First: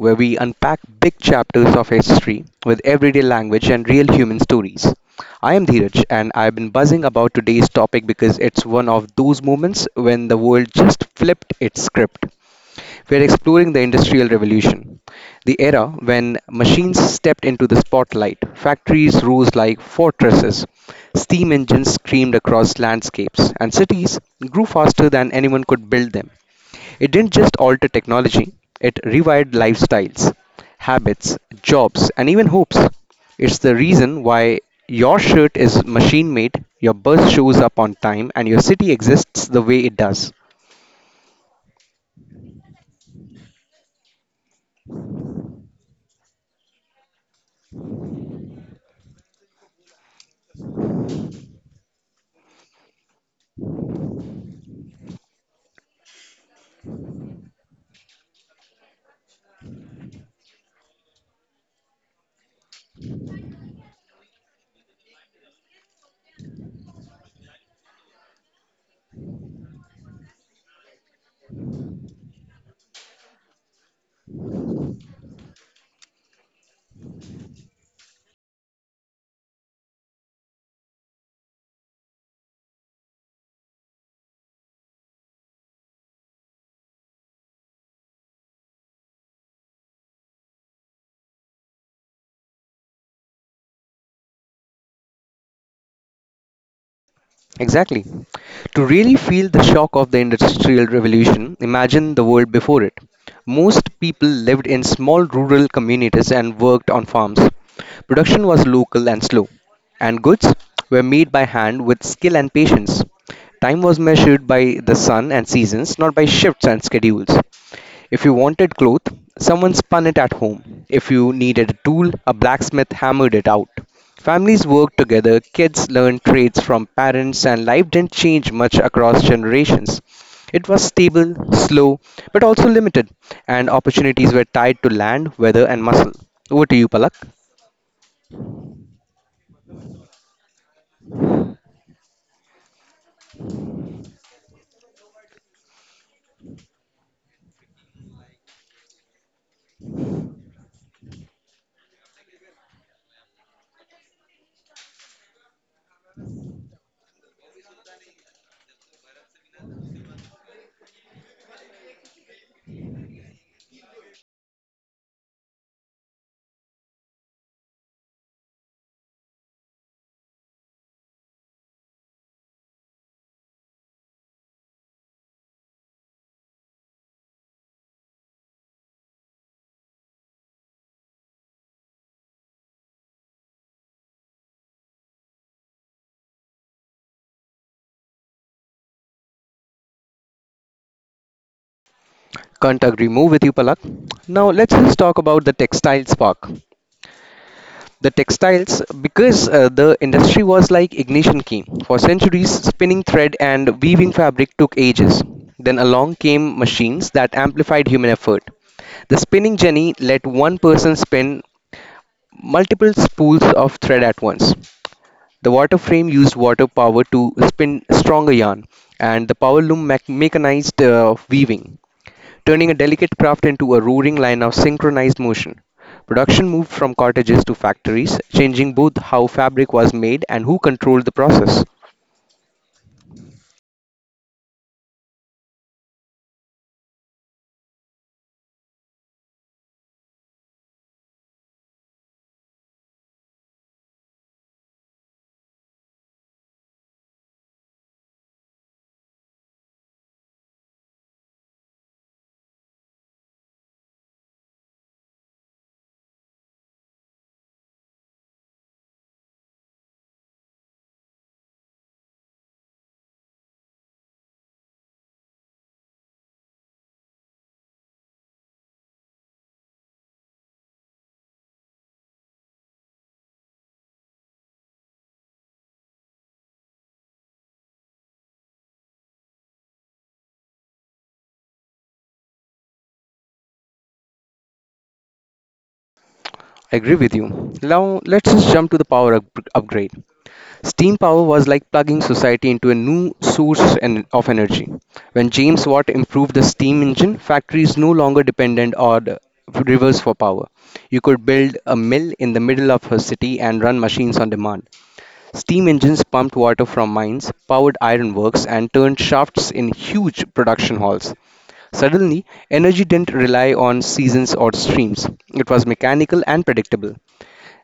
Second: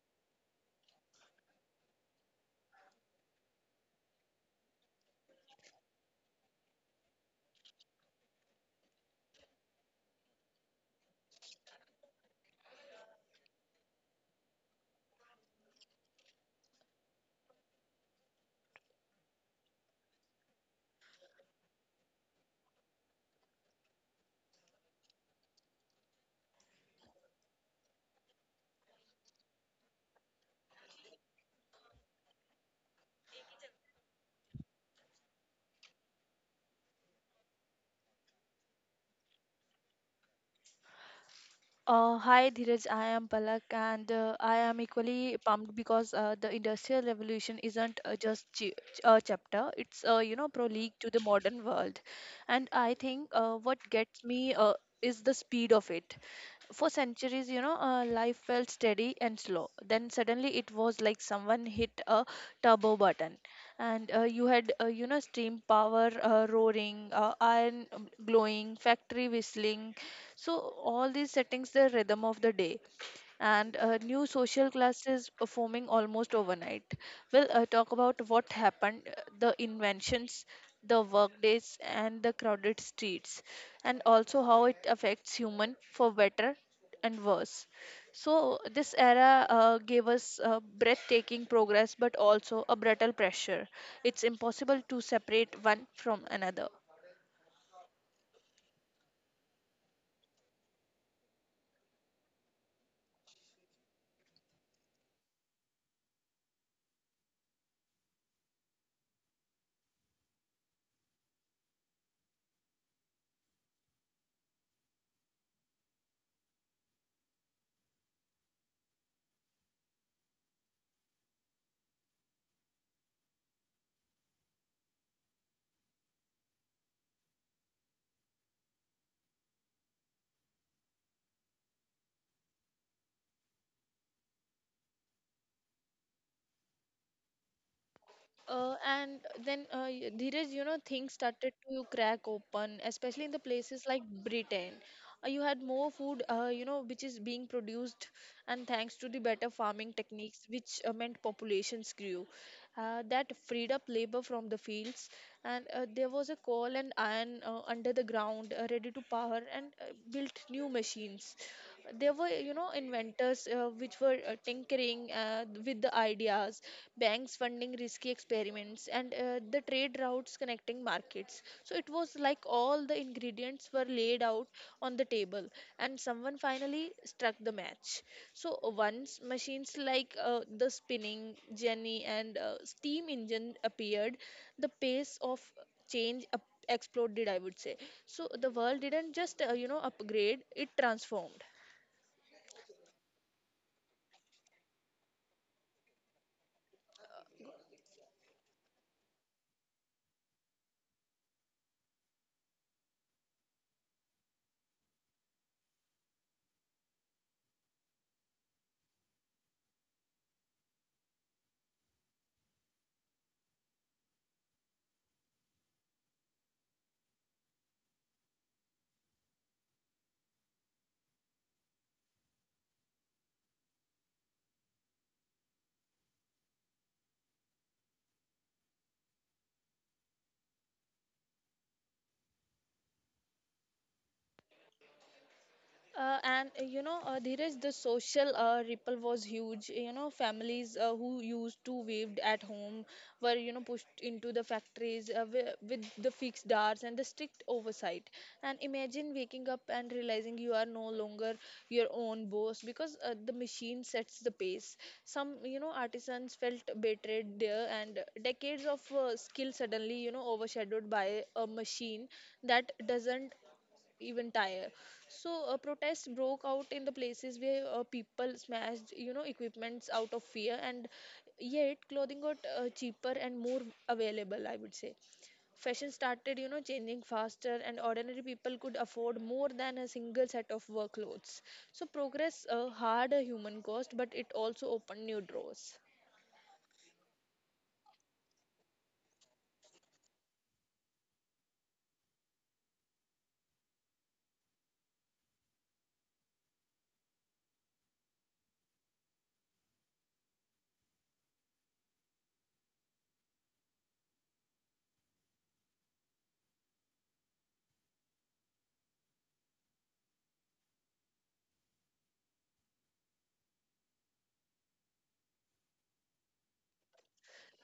where we unpack big chapters of history with everyday language and real human stories. I am Dheeraj and I've been buzzing about today's topic because it's one of those moments when the world just flipped its script. We're exploring the Industrial Revolution, the era when machines stepped into the spotlight, factories rose like fortresses, steam engines screamed across landscapes, and cities grew faster than anyone could build them. It didn't just alter technology, it rewired lifestyles, habits, jobs, and even hopes. It's the reason why your shirt is machine made, your bus shows up on time, and your city exists the way it does. Hi Dheeraj, I am Palak and I am equally pumped because the Industrial Revolution isn't just a chapter, it's prologue to the modern world. And I think what gets me is the speed of it. For centuries, life felt steady and slow. Then suddenly it was like someone hit a turbo button. And you had, steam power roaring, iron glowing, factory whistling, so all these settings the rhythm of the day, and new social classes are forming almost overnight. We'll talk about what happened, the inventions, the workdays, and the crowded streets, and also how it affects human for better and worse. So this era gave us breathtaking progress, but also a brutal pressure. It's impossible to separate one from another. Exactly. To really feel the shock of the Industrial Revolution, imagine the world before it. Most people lived in small rural communities and worked on farms. Production was local and slow, and goods were made by hand with skill and patience. Time was measured by the sun and seasons, not by shifts and schedules. If you wanted cloth, someone spun it at home. If you needed a tool, a blacksmith hammered it out. Families worked together, kids learned trades from parents, and life didn't change much across generations. It was stable, slow, but also limited, and opportunities were tied to land, weather, and muscle. Over to you, Palak. And then, Dheeraj, you know, things started to crack open, especially in the places like Britain. You had more food, which is being produced, and thanks to the better farming techniques, which meant populations grew. That freed up labor from the fields, and there was a coal and iron under the ground, ready to power and built new machines. There were, you know, inventors which were tinkering with the ideas, banks funding risky experiments, and the trade routes connecting markets. So it was like all the ingredients were laid out on the table and someone finally struck the match. So once machines like the spinning jenny and steam engine appeared, the pace of change up- exploded, I would say. So the world didn't just upgrade, it transformed. Can't agree more with you, Palak. Now, let's just talk about the textile spark. The textiles because the industry was like ignition key for centuries spinning thread and weaving fabric took ages. Then along came machines that amplified human effort. The spinning jenny let one person spin multiple spools of thread at once. The water frame used water power to spin stronger yarn, and the power loom mechanized weaving, turning a delicate craft into a roaring line of synchronized motion. Production moved from cottages to factories, changing both how fabric was made and who controlled the process. Dheeraj, the social ripple was huge. You know, families who used to waved at home were, you know, pushed into the factories with the fixed hours and the strict oversight. And imagine waking up and realizing you are no longer your own boss because the machine sets the pace. Some, you know, artisans felt betrayed there, and decades of skill suddenly, you know, overshadowed by a machine that doesn't even tire. So protests broke out in the places where people smashed, you know, equipments out of fear, and yet clothing got cheaper and more available. I would say fashion started, you know, changing faster, and ordinary people could afford more than a single set of work clothes. So progress hard a human cost, but it also opened new doors. Agree with you. Now let's just jump to the power upgrade. Steam power was like plugging society into a new source of energy. When James Watt improved the steam engine, factories no longer depended on rivers for power. You could build a mill in the middle of a city and run machines on demand. Steam engines pumped water from mines, powered ironworks, and turned shafts in huge production halls. Suddenly, energy didn't rely on seasons or streams. It was mechanical and predictable.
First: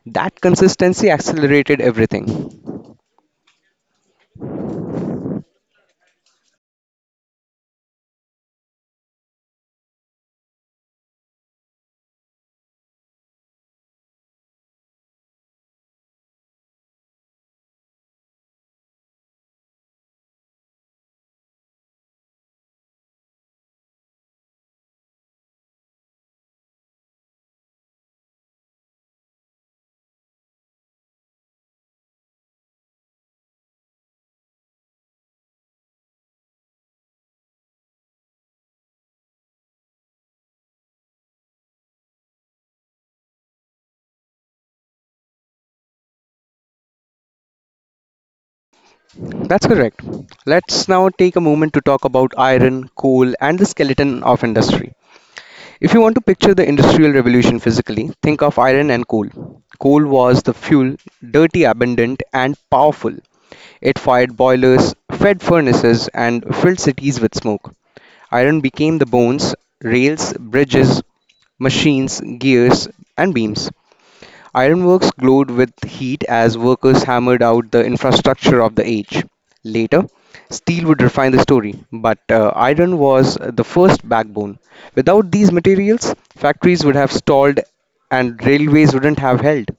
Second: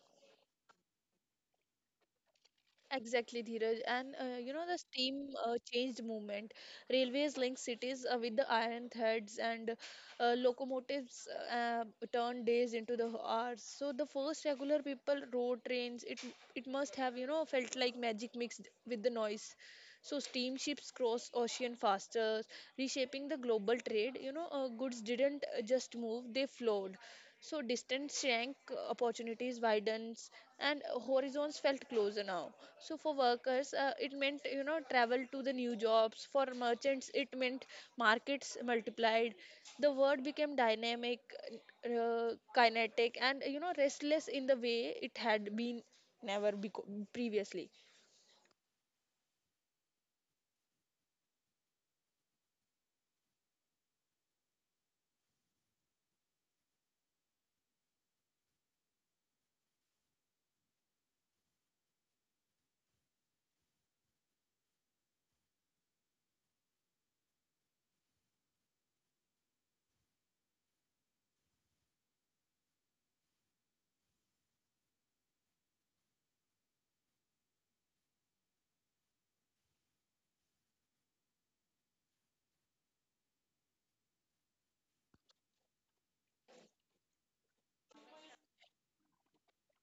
That consistency accelerated everything. Exactly, Dheeraj. And you know, the steam changed movement. Railways linked cities with the iron threads, and locomotives uh, turned days into the hours. So the first regular people rode trains. It must have, you know, felt like magic mixed with the noise. So steamships crossed ocean faster, reshaping the global trade. You know, goods didn't just move; they flowed. So distance shrank, opportunities widens, and horizons felt closer now. So for workers, it meant, you know, travel to the new jobs. For merchants, it meant markets multiplied. The world became dynamic, kinetic, and, you know, restless in the way it had been never beco- previously. That's correct. Let's now take a moment to talk about iron, coal, and the skeleton of industry. If you want to picture the Industrial Revolution physically, think of iron and coal. Coal was the fuel, dirty, abundant, and powerful. It fired boilers, fed furnaces, and filled cities with smoke. Iron became the bones, rails, bridges, machines, gears, and beams. Ironworks glowed with heat as workers hammered out the infrastructure of the age. Later, steel would refine the story, but iron was the first backbone. Without these materials, factories would have stalled and railways wouldn't have held.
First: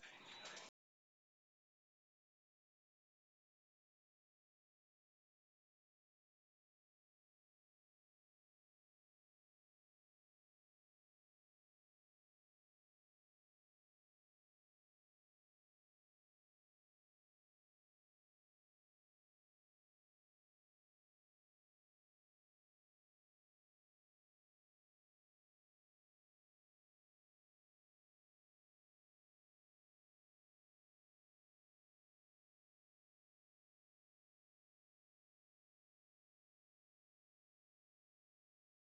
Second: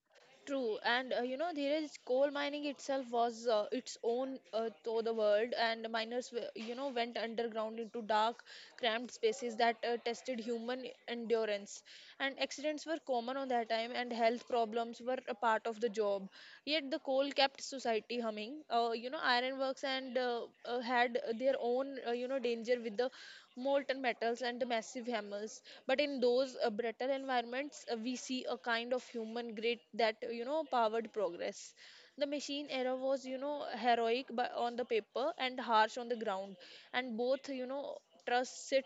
True, and you know there is coal mining itself was its own to the world, and you know, went underground into dark, cramped spaces that tested human endurance. And accidents were common on that time, and health problems were a part of the job. Yet the coal kept society humming. You know, ironworks and had their own danger with the molten metals, and massive hammers. But in those brittle environments, we see a kind of human grit that, you know, powered progress. The machine era was, you know, heroic on the paper and harsh on the ground, and both, you know, trusts sit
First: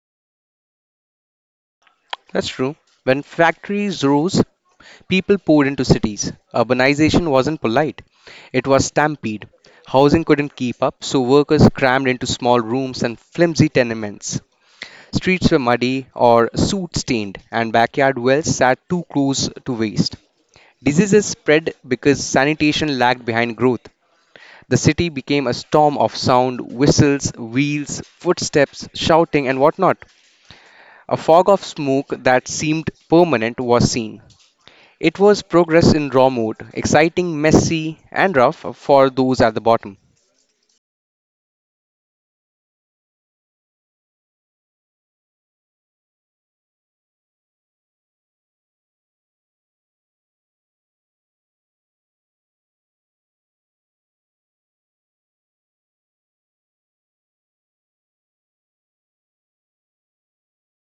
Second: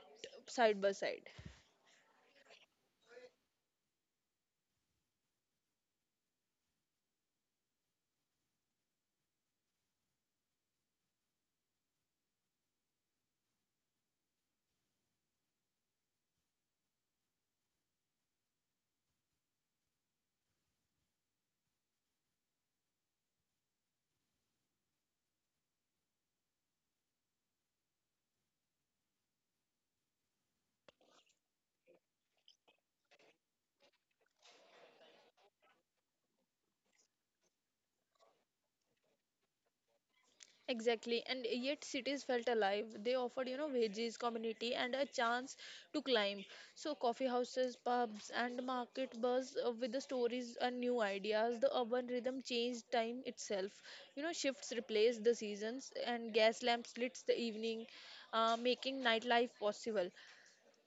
side by side. That's true. When factories rose, people poured into cities. Urbanization wasn't polite, it was stampede. Housing couldn't keep up, so workers crammed into small rooms and flimsy tenements. Streets were muddy or soot stained, and backyard wells sat too close to waste. Diseases spread because sanitation lagged behind growth. The city became a storm of sound, whistles, wheels, footsteps, shouting, and whatnot. A fog of smoke that seemed permanent was seen. It was progress in raw mode, exciting, messy, and rough for those at the bottom. Exactly, and yet cities felt alive. They offered, you know, veggies, community, and a chance to climb. So, coffee houses, pubs, and market buzz with the stories and new ideas. The urban rhythm changed time itself. You know, shifts replaced the seasons, and gas lamps lit the evening, making nightlife possible.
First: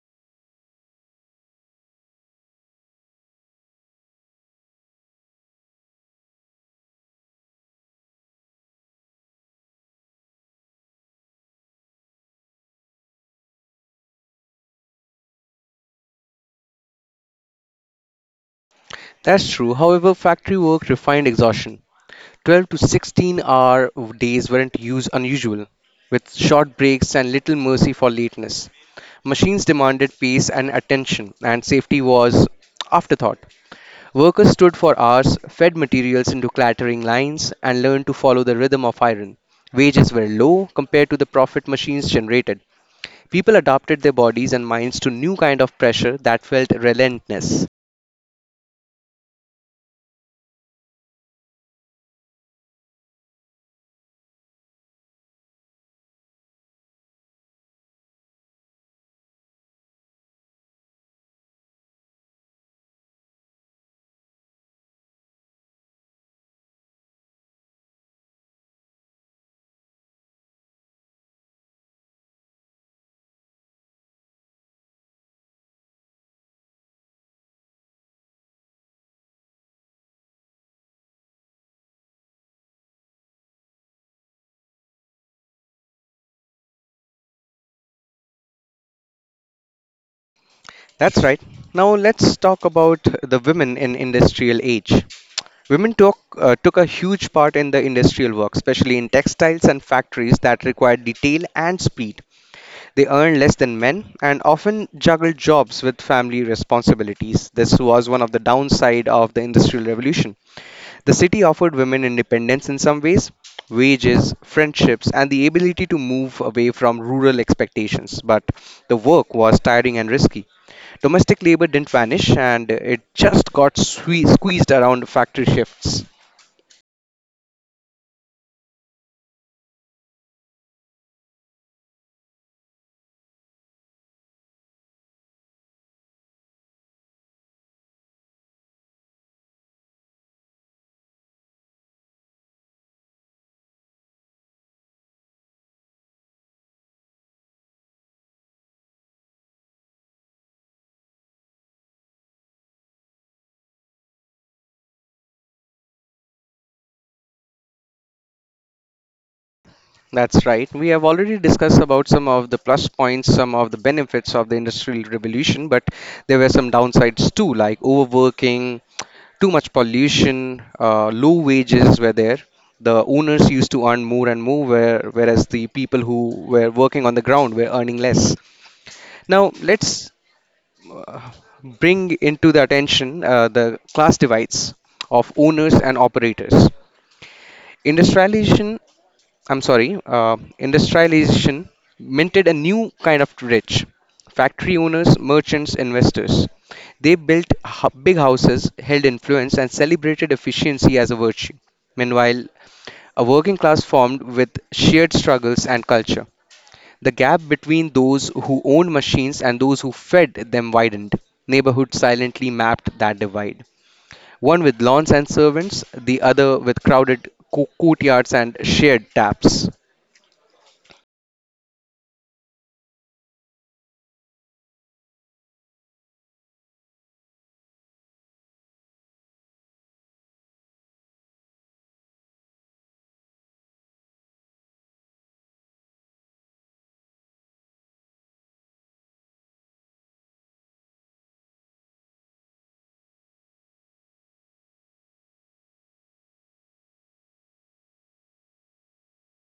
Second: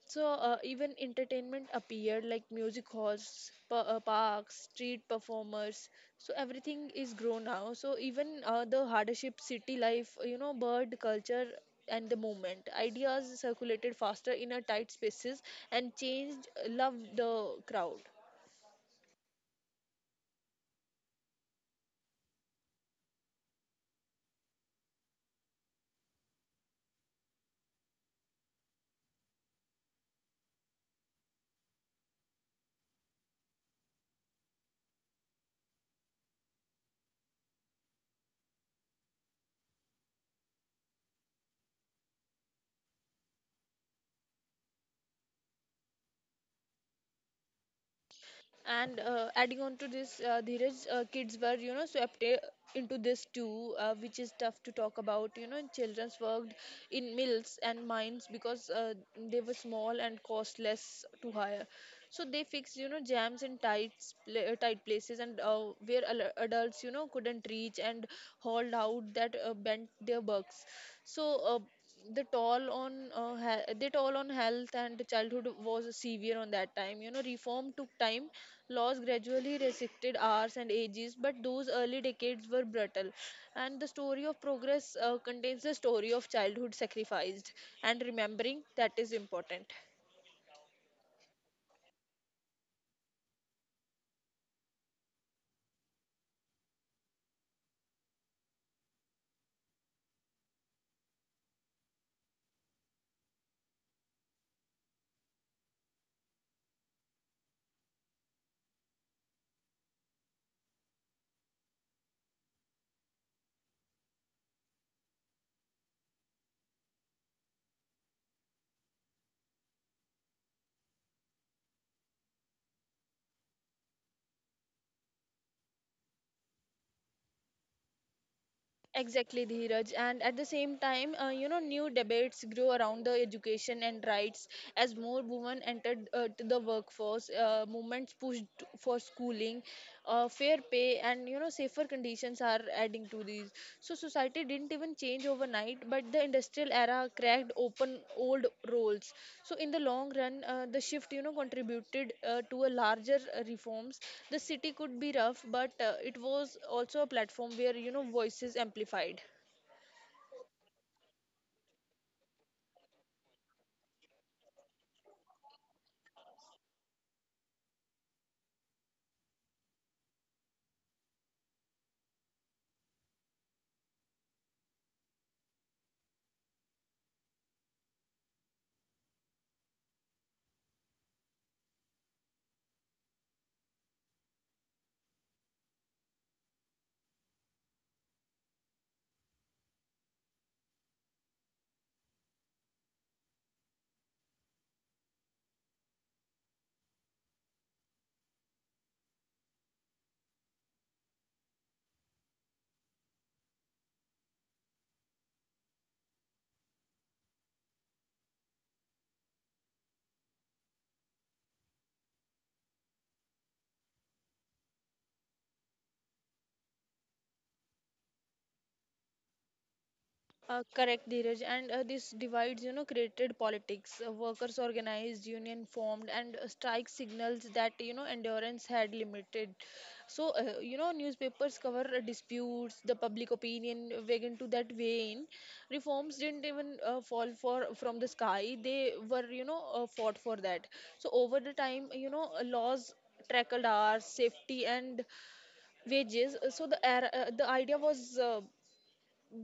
So even entertainment appeared like music halls, parks, street performers. So everything is grown now. So even the hardship, city life, you know, bird culture and the movement ideas circulated faster in a tight spaces and changed love the crowd. That's true. However, factory work refined exhaustion. 12 to 16 hour days weren't used unusual, with short breaks and little mercy for lateness. Machines demanded pace and attention, and safety was afterthought. Workers stood for hours, fed materials into clattering lines, and learned to follow the rhythm of iron. Wages were low compared to the profit machines generated. People adapted their bodies and minds to new kind of pressure that felt relentless. And adding on to this, Dheeraj, kids were, you know, swept into this too, which is tough to talk about. You know, children's worked in mills and mines because they were small and cost less to hire. So they fixed, you know, jams in tight, tight places and where adults, you know, couldn't reach and hauled out that bent their bugs. So the toll on health and childhood was severe on that time. You know, reform took time. Laws gradually restricted hours and ages, but those early decades were brutal. And the story of progress contains the story of childhood sacrificed, and remembering that is important. That's right. Now let's talk about the women in industrial age. Women took a huge part in the industrial work, especially in textiles and factories that required detail and speed. They earned less than men and often juggled jobs with family responsibilities. This was one of the downside of the industrial revolution. The city offered women independence in some ways, wages, friendships, and the ability to move away from rural expectations. But the work was tiring and risky. Domestic labor didn't vanish, and it just got squeezed around factory shifts. Exactly, Dheeraj. And at the same time, you know, new debates grew around the education and rights as more women entered to the workforce. Movements pushed for schooling, fair pay, and, you know, safer conditions are adding to these. So society didn't even change overnight, but the industrial era cracked open old roles. So in the long run, the shift, you know, contributed to a larger reforms. The city could be rough, but it was also a platform where, you know, voices amplified. That's right. We have already discussed about some of the plus points, some of the benefits of the industrial revolution, but there were some downsides too, like overworking, too much pollution, low wages were there. The owners used to earn more and more, whereas the people who were working on the ground were earning less. Now, let's uh, bring into the attention the class divides of owners and operators. Industrialization Industrialization minted a new kind of rich factory owners, merchants, investors. They built big houses, held influence, and celebrated efficiency as a virtue. Meanwhile, a working class formed with shared struggles and culture. The gap between those who owned machines and those who fed them widened. Neighborhoods silently mapped that divide. One with lawns and servants, the other with crowded courtyards and shared taps. Correct, Dheeraj. And this divides, you know, created politics. Workers organized, union formed, and strike signals that, you know, endurance had limited. So, you know, newspapers cover disputes, the public opinion wagon to that vein. Reforms didn't even fall for from the sky. They were, fought for that. So over the time, laws trackled hours, safety, and wages. So the era, the idea was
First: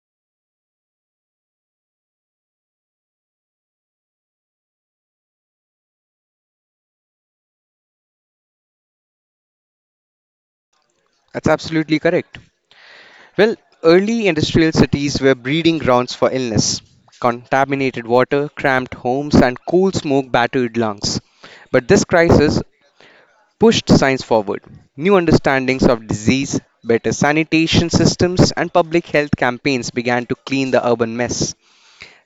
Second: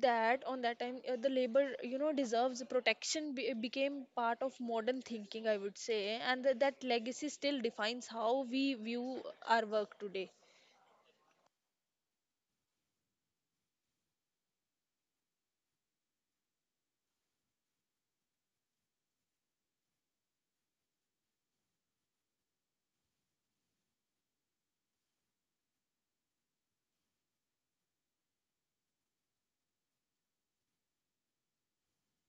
that on that time the labor, you know, deserves protection, became part of modern thinking, I would say. And that legacy still defines how we view our work today. That's absolutely correct. Well, early industrial cities were breeding grounds for illness contaminated water, cramped homes, and coal smoke battered lungs. But this crisis pushed science forward. New understandings of disease, better sanitation systems, and public health campaigns began to clean the urban mess.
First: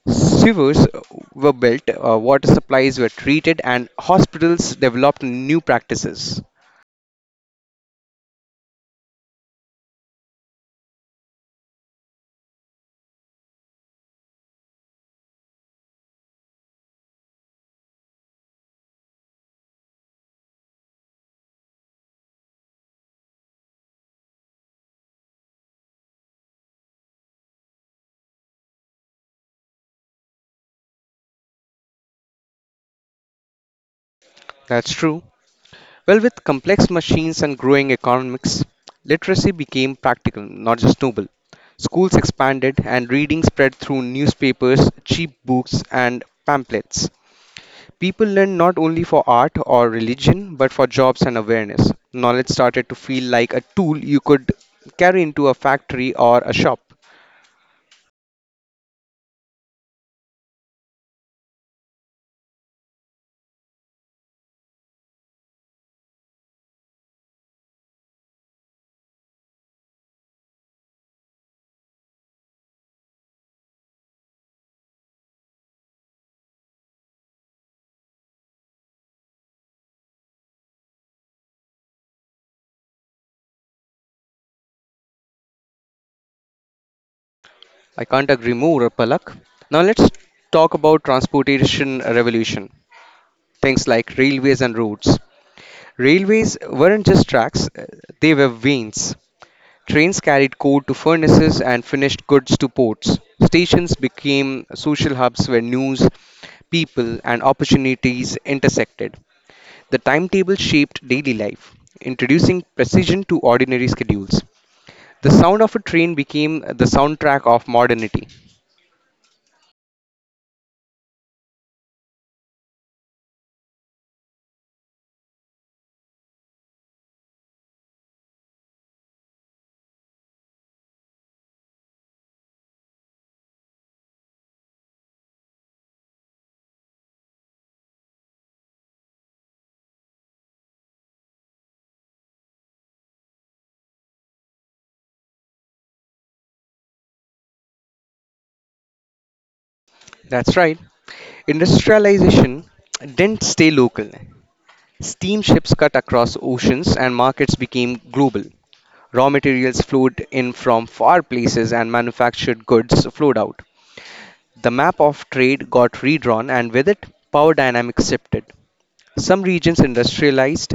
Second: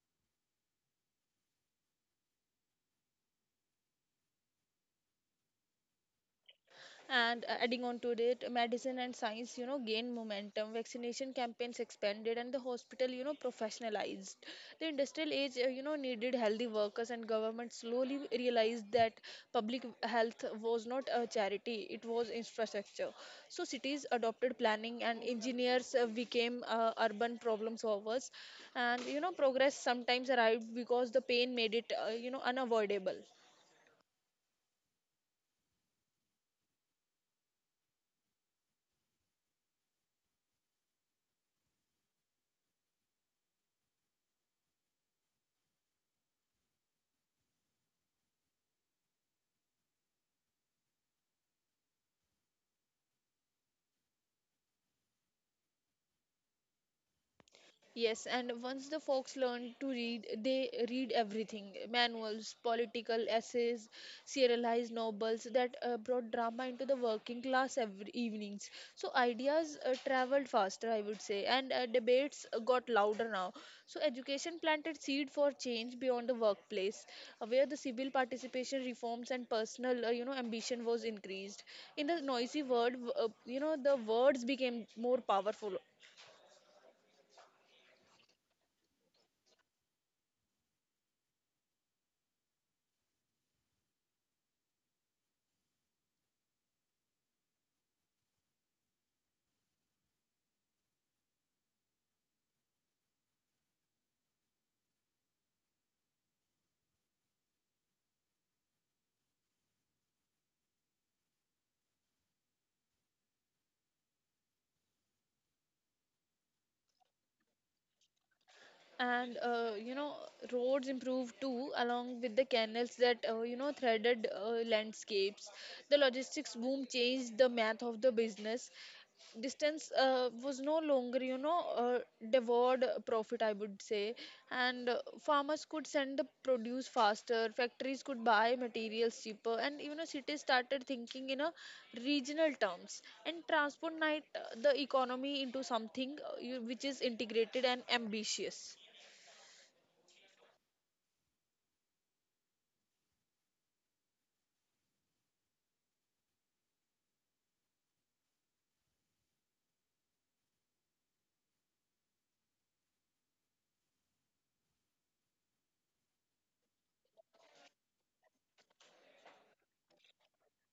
Sewers were built, water supplies were treated, and hospitals developed new practices. And adding on to it, medicine and science, you know, gained momentum. Vaccination campaigns expanded, and the hospital, you know, professionalized. The industrial age you know needed healthy workers, and government slowly realized that public health was not a charity, it was infrastructure. So cities adopted planning, and engineers became urban problem solvers. And, you know, progress sometimes arrived because the pain made it unavoidable. That's true. Well, with complex machines and growing economics, literacy became practical, not just noble. Schools expanded and reading spread through newspapers, cheap books, and pamphlets. People learned not only for art or religion, but for jobs and awareness. Knowledge started to feel like a tool you could carry into a factory or a shop. Yes, and once the folks learn to read, they read everything: manuals, political essays, serialized novels that brought drama into the working class every evenings. So ideas traveled faster, I would say, and debates got louder now. So education planted seed for change beyond the workplace, where the civil participation reforms and personal, ambition was increased. In the noisy world, the words became more powerful. I can't agree more, Palak. Now let's talk about transportation revolution, things like railways and roads. Railways weren't just tracks, they were veins. Trains carried coal to furnaces and finished goods to ports. Stations became social hubs where news, people, and opportunities intersected. The timetable shaped daily life, introducing precision to ordinary schedules. The sound of a train became the soundtrack of modernity. And you know, roads improved too, along with the canals that you know threaded landscapes. The logistics boom changed the math of the business. Distance was no longer, devoured profit, I would say. And farmers could send the produce faster, factories could buy materials cheaper, and, you know, cities started thinking in a regional terms, and transport night the economy into something which is integrated and ambitious. That's right. Industrialization didn't stay local. Steamships cut across oceans and markets became global. Raw materials flowed in from far places and manufactured goods flowed out. The map of trade got redrawn and with it, power dynamics shifted. Some regions industrialized,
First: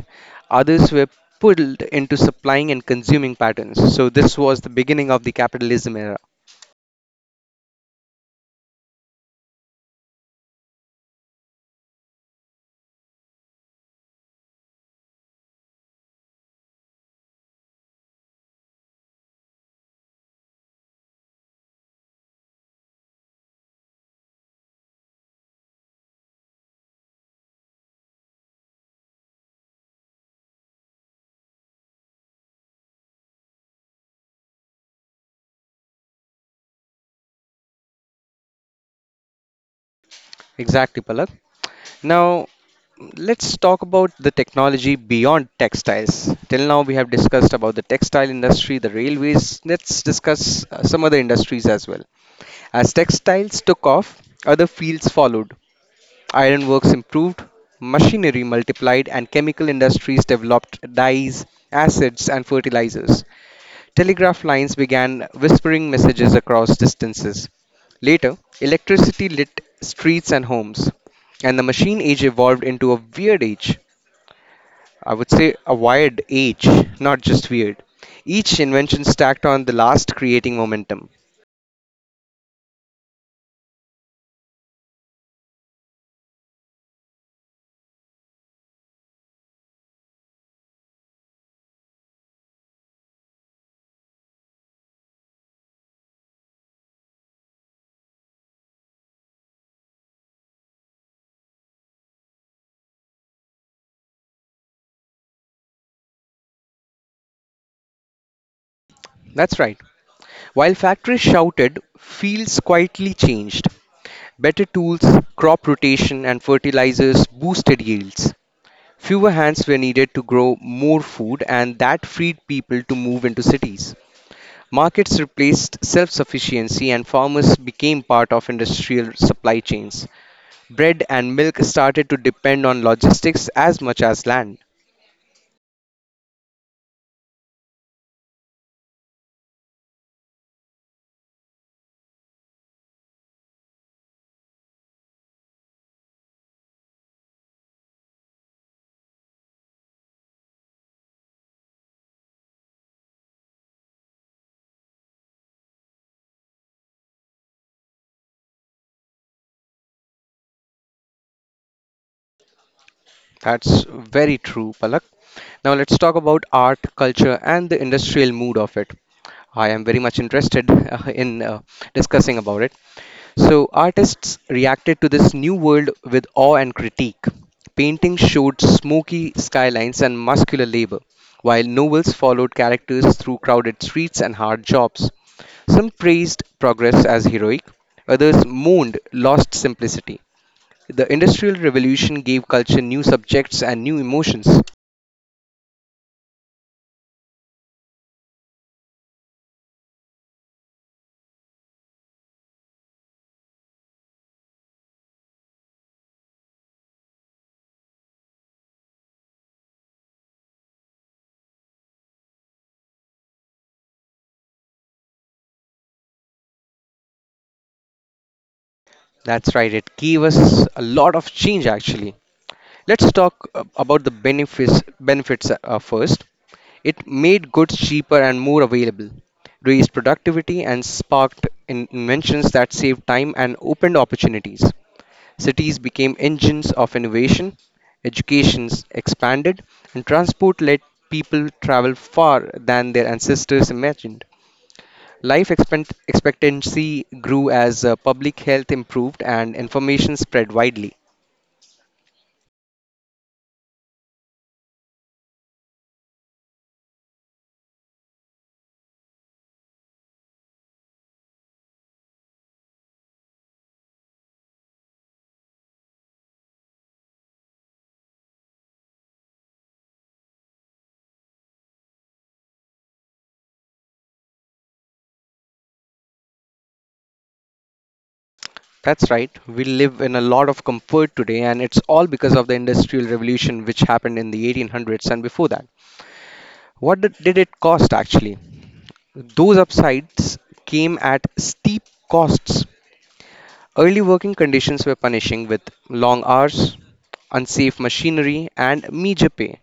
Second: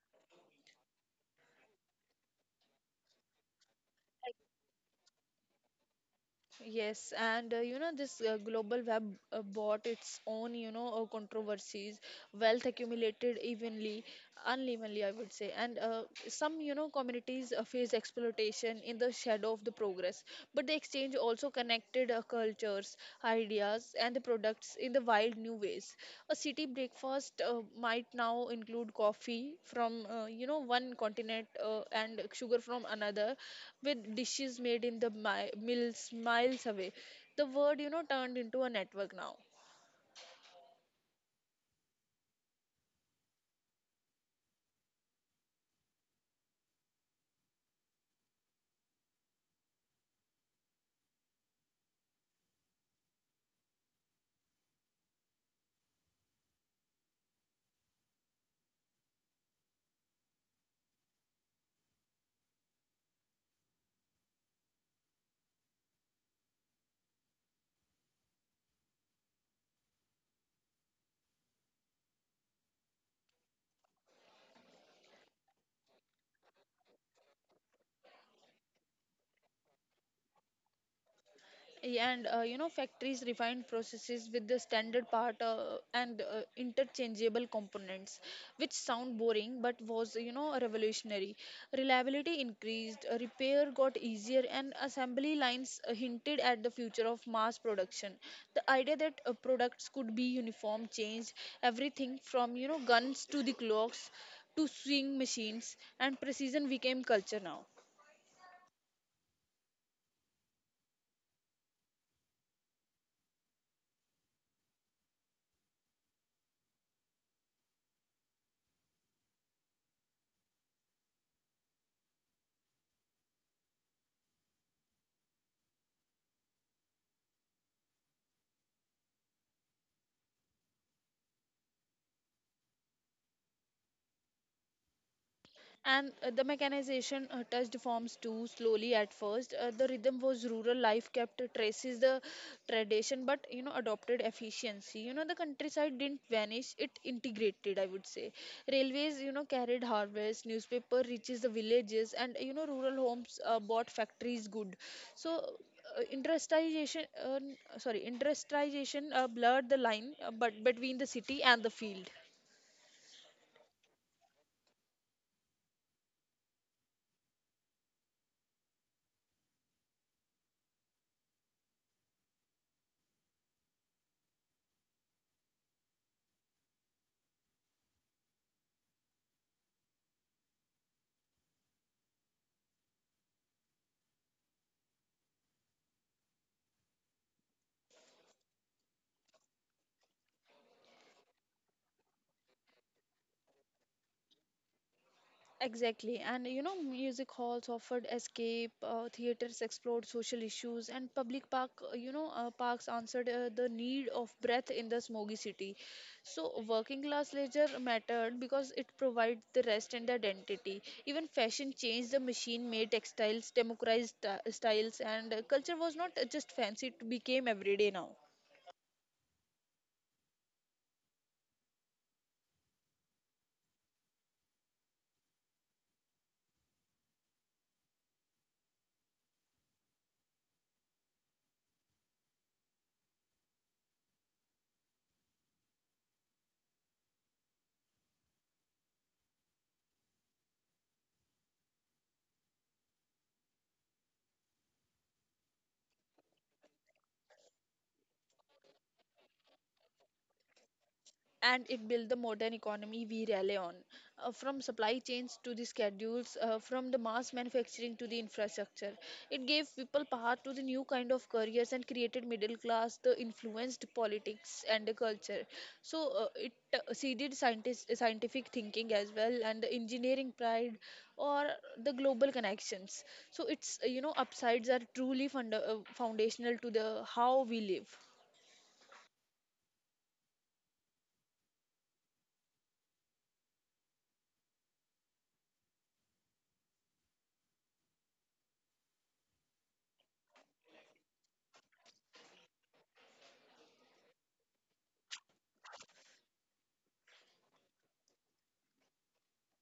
others were pulled into supplying and consuming patterns. So this was the beginning of the capitalism era. Yes, and you know this global web bought its own, controversies. Wealth accumulated evenly, unevenly, I would say, and some, you know, communities face exploitation in the shadow of the progress. But the exchange also connected cultures, ideas, and the products in the wild new ways. A city breakfast might now include coffee from you know one continent and sugar from another, with dishes made in the miles away. The word, you know, turned into a network now. Exactly, Palak. Now, let's talk about the technology beyond textiles. Till now, we have discussed about the textile industry, the railways. Let's discuss some other industries as well. As textiles took off, other fields followed. Ironworks improved, machinery multiplied, and chemical industries developed dyes, acids, and fertilizers. Telegraph lines began whispering messages across distances. Later, electricity lit streets and homes, and the machine age evolved into a weird age. I would say a wired age, not just weird. Each invention stacked on the last, creating momentum. And you know, factories refine processes with the standard part and interchangeable components, which sound boring but was, you know, revolutionary. Reliability increased, repair got easier, and assembly lines hinted at the future of mass production. The idea that products could be uniform changed everything from, you know, guns to the clocks to sewing machines, and precision became culture now. That's right. While factories shouted, fields quietly changed. Better tools, crop rotation, and fertilizers boosted yields. Fewer hands were needed to grow more food, and that freed people to move into cities. Markets replaced self sufficiency, and farmers became part of industrial supply chains. Bread and milk started to depend on logistics as much as land. And the mechanization touched forms too slowly at first. The rhythm was rural life kept traces the tradition, but you know adopted efficiency. You know the countryside didn't vanish; it integrated. I would say railways, you know, carried harvest, newspaper reaches the villages, and you know rural homes bought factories good. So industrialization blurred the line, but between the city and the field. That's very true, Palak. Now let's talk about art, culture, and the industrial mood of it. I am very much interested in discussing about it. So, artists reacted to this new world with awe and critique. Paintings showed smoky skylines and muscular labor, while novels followed characters through crowded streets and hard jobs. Some praised progress as heroic, others mourned lost simplicity. The Industrial Revolution gave culture new subjects and new emotions. Exactly, and you know, music halls offered escape, theaters explored social issues, and public park, you know, parks answered the need of breath in the smoggy city. So, working class leisure mattered because it provided the rest and the identity. Even fashion changed the machine-made textiles, democratized styles, and culture was not just fancy; it became everyday now. That's right, it gave us a lot of change actually. Let's talk about the benefits first. It made goods cheaper and more available, raised productivity and sparked inventions that saved time and opened opportunities. Cities became engines of innovation, educations expanded, and transport let people travel far than their ancestors imagined. Life expectancy grew as public health improved and information spread widely. And it built the modern economy we rely on. From supply chains to the schedules, from the mass manufacturing to the infrastructure, it gave people path to the new kind of careers and created middle class, the influenced politics and the culture. So it scientific thinking as well and the engineering pride or the global connections. So it's you know upsides are truly foundational to the how we live. That's right. We live in a lot of comfort today, and it's all because of the Industrial Revolution, which happened in the 1800s and before that. What did it cost actually? Those upsides came at steep costs. Early working conditions were punishing with long hours, unsafe machinery, and meager pay.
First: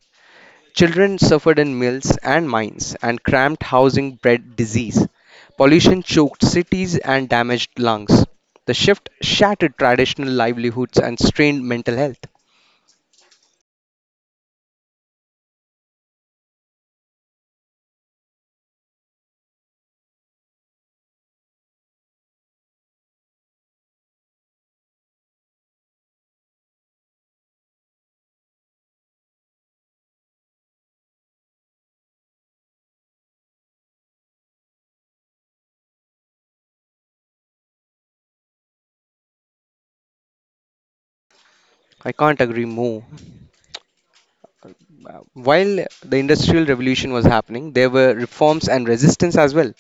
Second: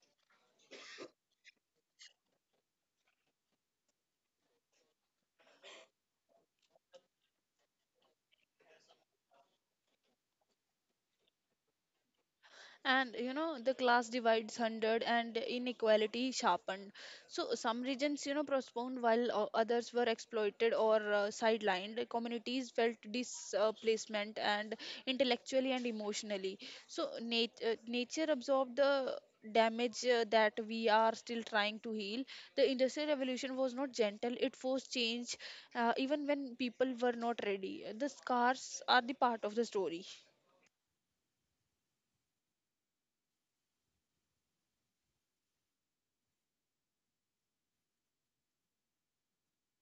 Children suffered in mills and mines, and cramped housing bred disease. Pollution choked cities and damaged lungs. The shift shattered traditional livelihoods and strained mental health. And you know the class divides hundred and inequality sharpened, so some regions you know postponed while others were exploited or sidelined communities felt displacement and intellectually and emotionally. So nature absorbed the damage that we are still trying to heal. The industrial revolution was not gentle; it forced change even when people were not ready. The scars are the part of the story. I can't agree more. While the Industrial Revolution was happening, there were reforms and resistance as well.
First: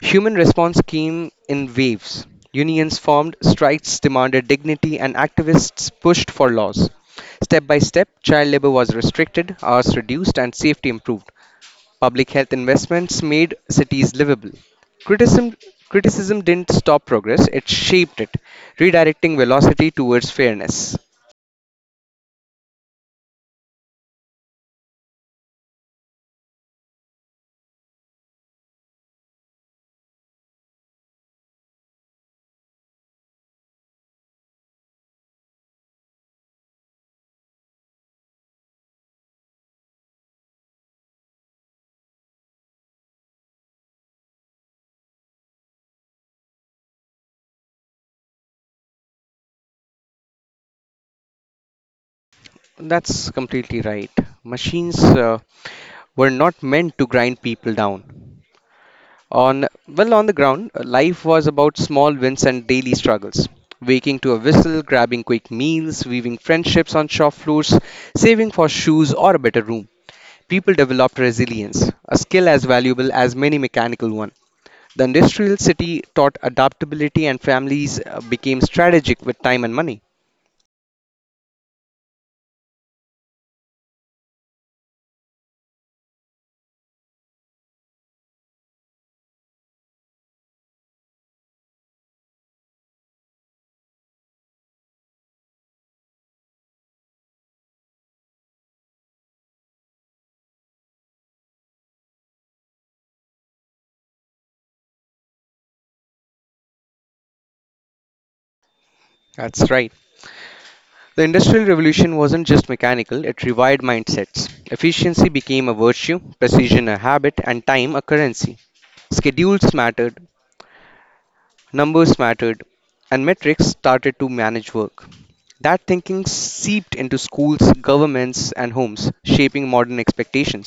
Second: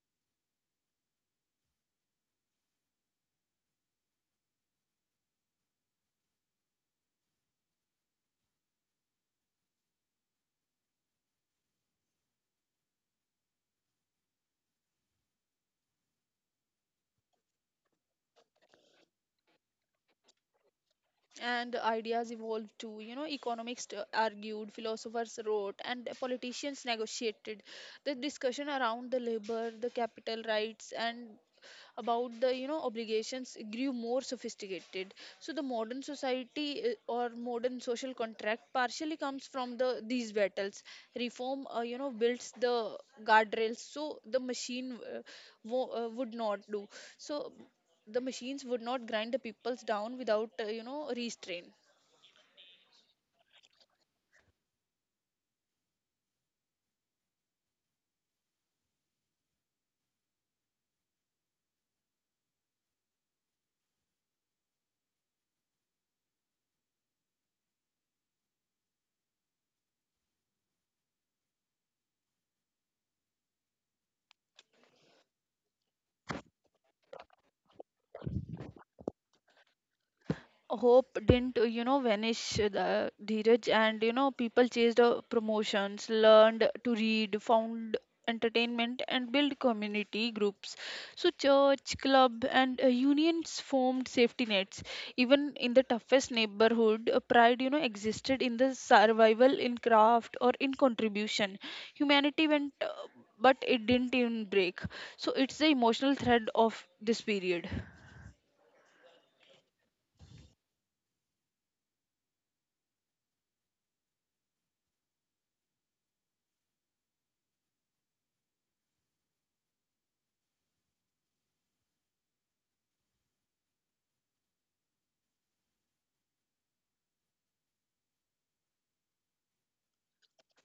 Human response came in waves. Unions formed, strikes demanded dignity, and activists pushed for laws. Step by step, child labor was restricted, hours reduced, and safety improved. Public health investments made cities livable. Criticism, criticism didn't stop progress, it shaped it, redirecting velocity towards fairness. And ideas evolved too, you know, economists argued, philosophers wrote, and politicians negotiated. The discussion around the labor, the capital rights, and about the you know obligations grew more sophisticated. So the modern society or modern social contract partially comes from the these battles. Reform you know builds the guardrails so the machine wo- would not do so the machines would not grind the peoples down without you know restraint. That's completely right. Machines were not meant to grind people down. On the ground, life was about small wins and daily struggles. Waking to a whistle, grabbing quick meals, weaving friendships on shop floors, saving for shoes or a better room. People developed resilience, a skill as valuable as many mechanical ones. The industrial city taught adaptability, and families became strategic with time and money. Hope didn't you know vanish, the Dheeraj, and you know people chased promotions, learned to read, found entertainment, and built community groups. So church, club, and unions formed safety nets. Even in the toughest neighborhood, pride you know existed in the survival, in craft, or in contribution. Humanity went, but it didn't even break. So it's the emotional thread of this period. That's right. The Industrial Revolution wasn't just mechanical, it revived mindsets. Efficiency became a virtue, precision a habit, and time a currency. Schedules mattered, numbers mattered, and metrics started to manage work. That thinking seeped into schools, governments, and homes, shaping modern expectations.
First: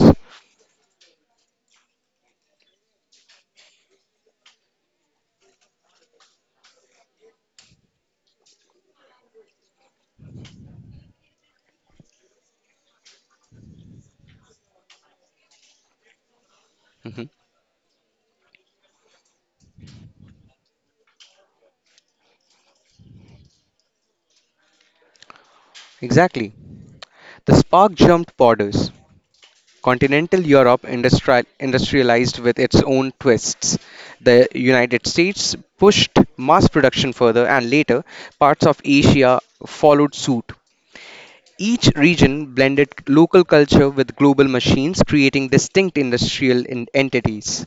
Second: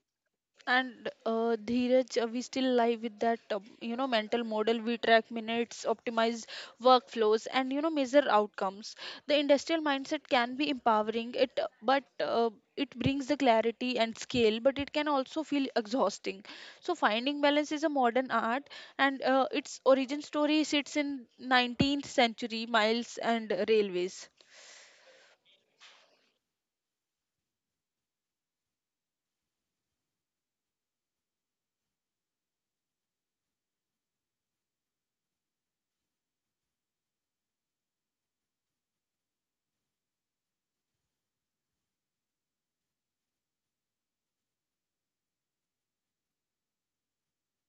And Dheeraj, we still live with that, you know, mental model. We track minutes, optimize workflows, and you know, measure outcomes. The industrial mindset can be empowering. It brings the clarity and scale, but it can also feel exhausting. So Mhm. finding balance is a modern art, and its origin story sits in 19th century miles and railways. Exactly. The spark jumped borders. Continental Europe industrialized with its own twists. The United States pushed mass production further, and later, parts of Asia followed suit. Each region blended local culture with global machines, creating distinct industrial entities.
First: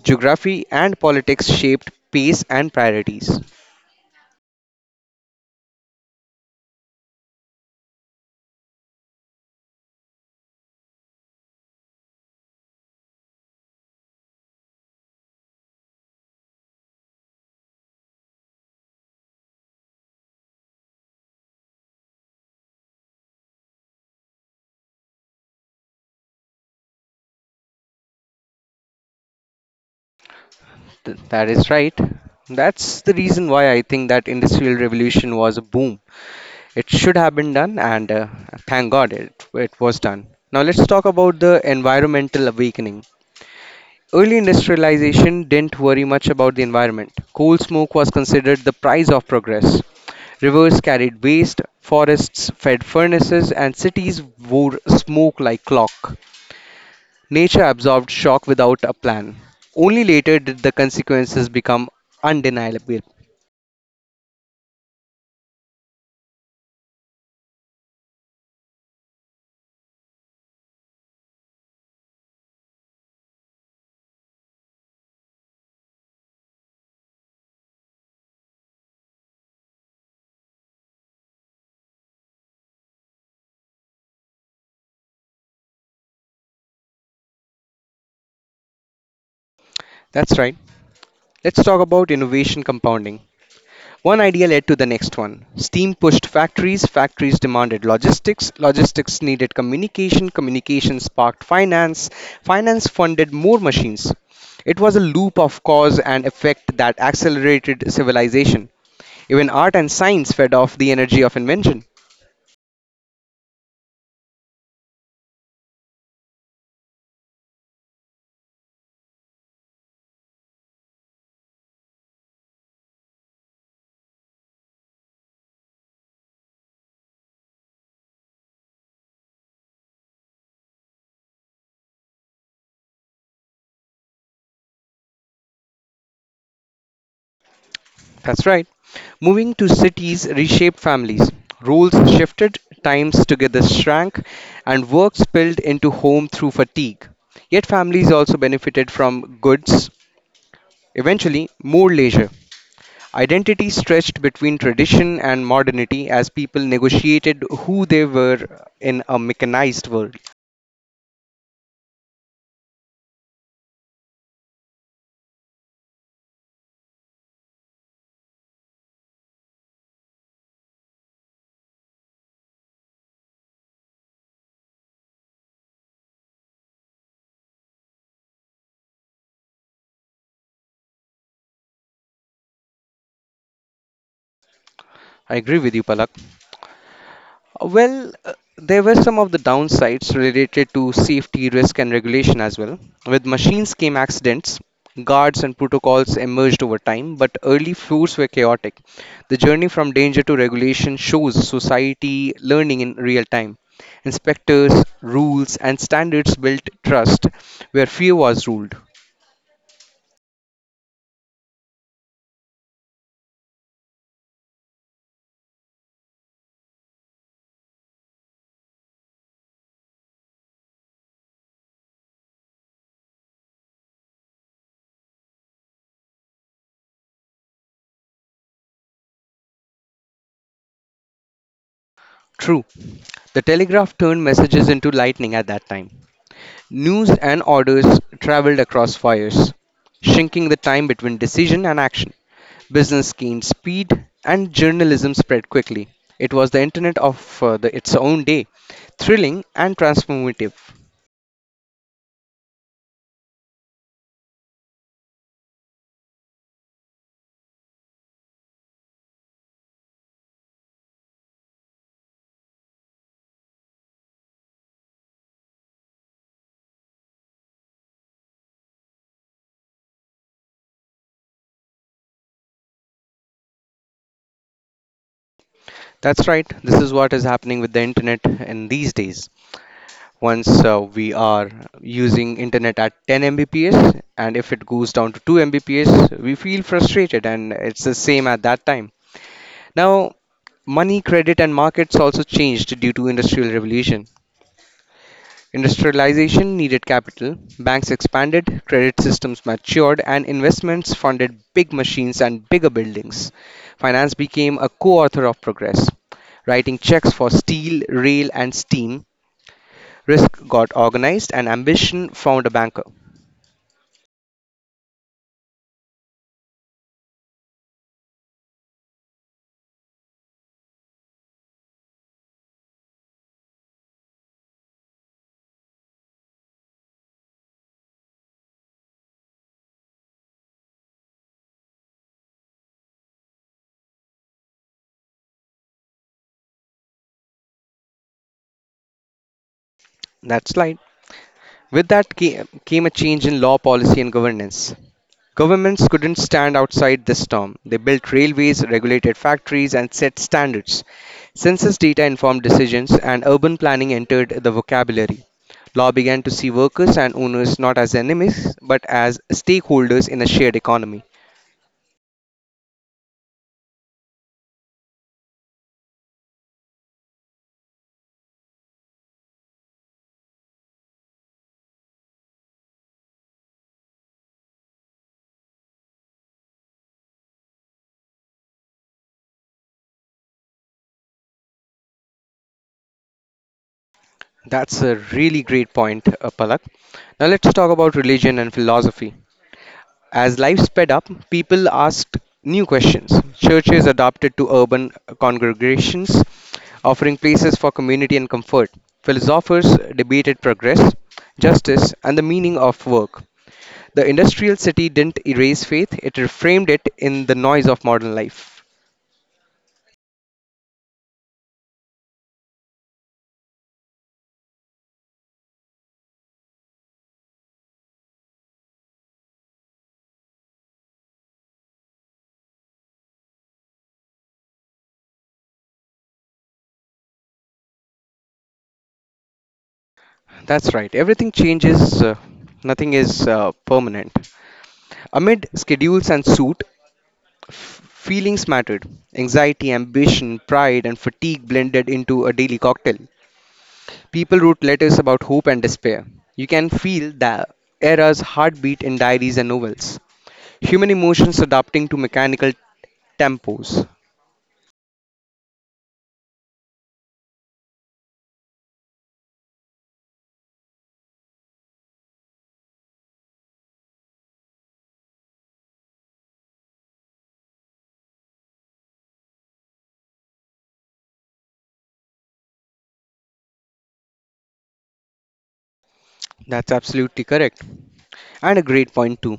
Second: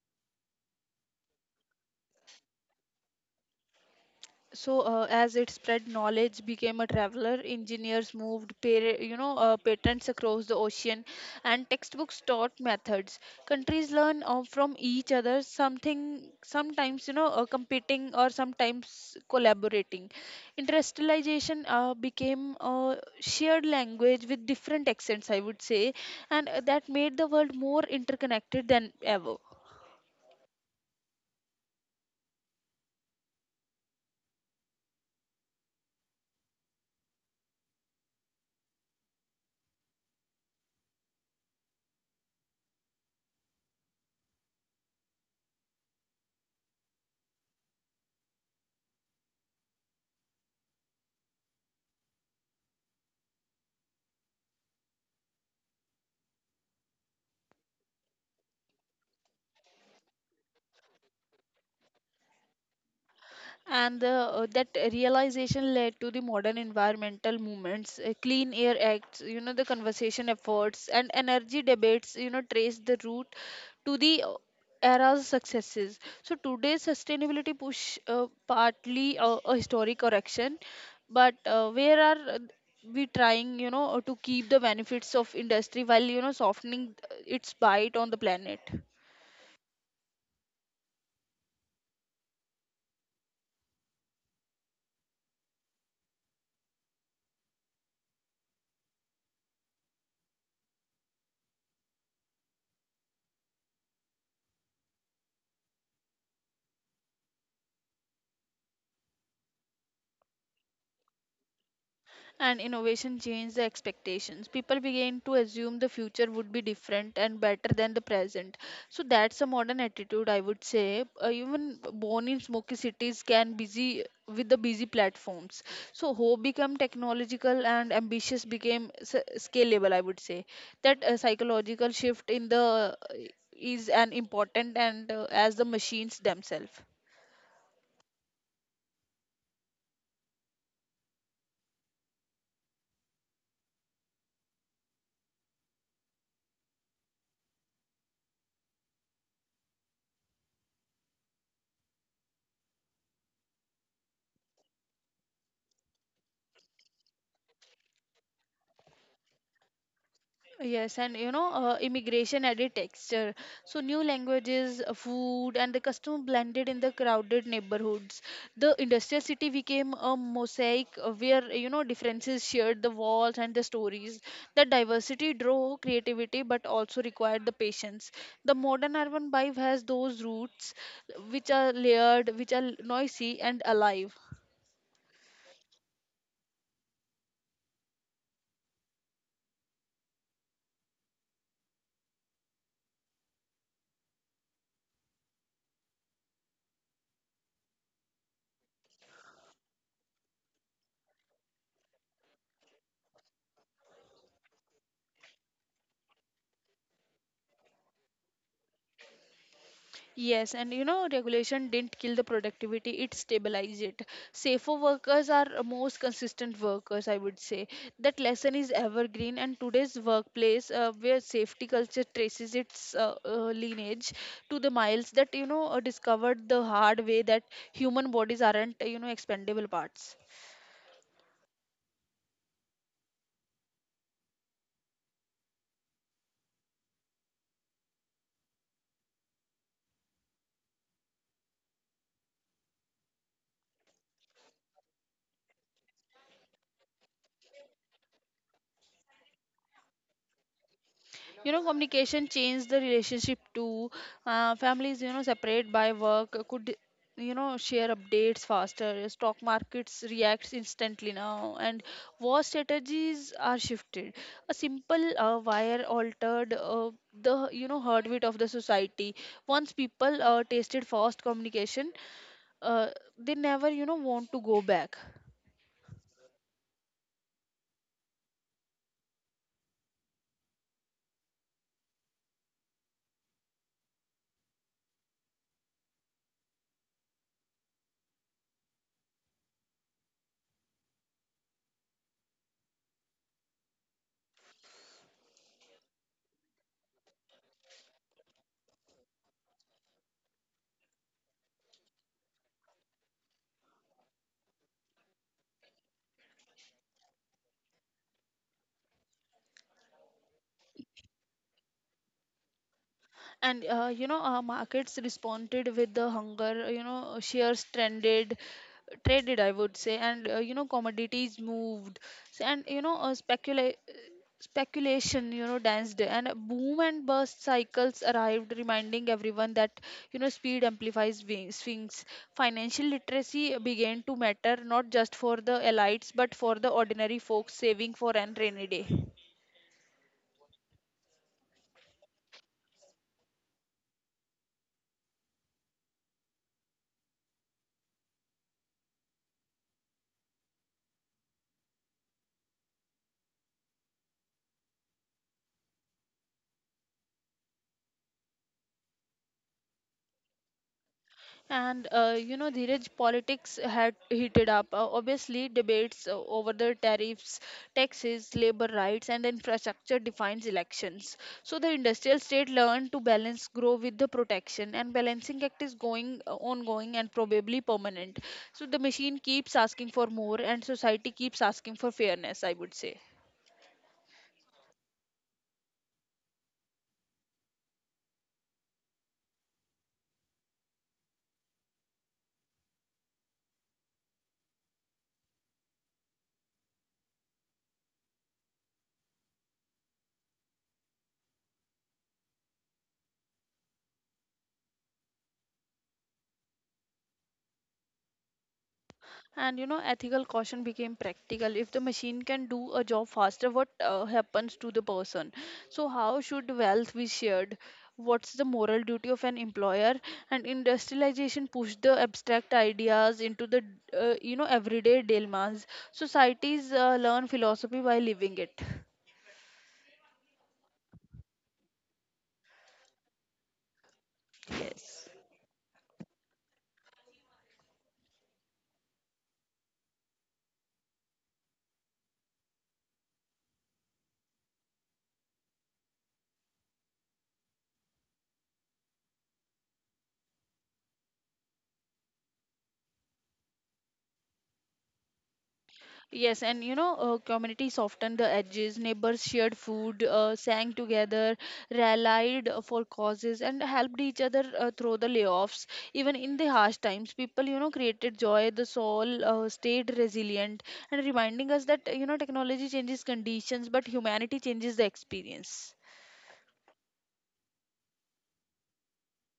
Geography and politics shaped pace and priorities. So as it spread, knowledge became a traveler, engineers moved, you know, patents across the ocean, and textbooks taught methods. Countries learn from each other, something, sometimes you know competing or sometimes collaborating. Industrialization became a shared language with different accents, I would say. And that made the world more interconnected than ever. That is right. That's the reason why I think that industrial revolution was a boom. It should have been done, and thank God it was done. Now, let's talk about the environmental awakening. Early industrialization didn't worry much about the environment. Coal smoke was considered the price of progress. Rivers carried waste, forests fed furnaces, and cities wore smoke like clock. Nature absorbed shock without a plan. Only later did the consequences become undeniable. And that realization led to the modern environmental movements, clean air acts, you know, the conservation efforts and energy debates, you know, trace the route to the era's successes. So today's sustainability push partly a historic correction, but where are we trying you know to keep the benefits of industry while you know softening its bite on the planet. That's right. Let's talk about innovation compounding. One idea led to the next one. Steam pushed factories, factories demanded logistics, logistics needed communication, communication sparked finance, finance funded more machines. It was a loop of cause and effect that accelerated civilization. Even art and science fed off the energy of invention. And innovation changed the expectations. People began to assume the future would be different and better than the present. So that's a modern attitude, I would say. Even born in smoky cities can busy with the busy platforms. So hope became technological and ambitious became scalable, I would say. That psychological shift in the is an important and as the machines themselves. That's right. Moving to cities reshaped families. Roles shifted, times together shrank, and work spilled into home through fatigue. Yet families also benefited from goods. Eventually, more leisure. Identity stretched between tradition and modernity as people negotiated who they were in a mechanized world. Yes, and you know, immigration added texture. So new languages, food, and the custom blended in the crowded neighborhoods. The industrial city became a mosaic where you know differences shared the walls and the stories. The diversity drove creativity, but also required the patience. The modern urban vibe has those roots, which are layered, which are noisy and alive. I agree with you, Palak. Well, there were some of the downsides related to safety, risk, and regulation as well. With machines came accidents, guards and protocols emerged over time, but early floors were chaotic. The journey from danger to regulation shows society learning in real time. Inspectors, rules, and standards built trust where fear was ruled. Yes, and you know, regulation didn't kill the productivity; it stabilized it. Safer workers are most consistent workers, I would say. That lesson is evergreen, and today's workplace, where safety culture traces its lineage to the miles that, you know, discovered the hard way that human bodies aren't, you know, expendable parts. True, the telegraph turned messages into lightning at that time. News and orders traveled across fires, shrinking the time between decision and action. Business gained speed and journalism spread quickly. It was the internet of its own day, thrilling and transformative. You know communication changed the relationship too. Families you know separate by work could you know share updates faster, stock markets reacts instantly now, and war strategies are shifted. A simple wire altered the you know heartbeat of the society. Once people tasted fast communication, uh, they never you know want to go back. That's right, this is what is happening with the internet in these days. Once we are using internet at 10 Mbps, and if it goes down to 2 Mbps, we feel frustrated and it's the same at that time. Now, money, credit, and markets also changed due to industrial revolution. Industrialization needed capital, banks expanded, credit systems matured, and investments funded big machines and bigger buildings. Finance became a co-author of progress, writing checks for steel, rail, and steam. Risk got organized, and ambition found a banker. And you know our markets responded with the hunger, you know shares trended, traded, I would say, and you know commodities moved. So, and you know, speculation you know danced, and a boom and burst cycles arrived, reminding everyone that you know speed amplifies sphinx. Financial literacy began to matter, not just for the elites but for the ordinary folks saving for an rainy day. That slide. With that came a change in law, policy, and governance. Governments couldn't stand outside this storm. They built railways, regulated factories, and set standards. Census data informed decisions, and urban planning entered the vocabulary. Law began to see workers and owners not as enemies, but as stakeholders in a shared economy. And you know, Dheeraj, politics had heated up. Obviously, debates over the tariffs, taxes, labor rights, and infrastructure defines elections. So the industrial state learned to balance grow with the protection, and balancing act is going ongoing and probably permanent. So the machine keeps asking for more, and society keeps asking for fairness. I would say. That's a really great point, Palak. Now let's talk about religion and philosophy. As life sped up, people asked new questions. Churches adapted to urban congregations, offering places for community and comfort. Philosophers debated progress, justice, and the meaning of work. The industrial city didn't erase faith, it reframed it in the noise of modern life. And you know, ethical caution became practical. If the machine can do a job faster, what happens to the person? So, how should wealth be shared? What's the moral duty of an employer? And industrialization pushed the abstract ideas into the you know everyday dilemmas. Societies learn philosophy by living it. That's right, everything changes, nothing is permanent. Yes. Amid schedules and suit, feelings mattered. Anxiety, ambition, pride, and fatigue blended into a daily cocktail. People wrote letters about hope and despair. You can feel the era's heartbeat in diaries and novels. Human emotions adapting to mechanical tempos. Yes, and you know, community softened the edges, neighbors shared food, sang together, rallied for causes, and helped each other through the layoffs. Even in the harsh times, people, you know, created joy, the soul stayed resilient, and reminding us that, you know, technology changes conditions, but humanity changes the experience. That's absolutely correct. And a great point, too.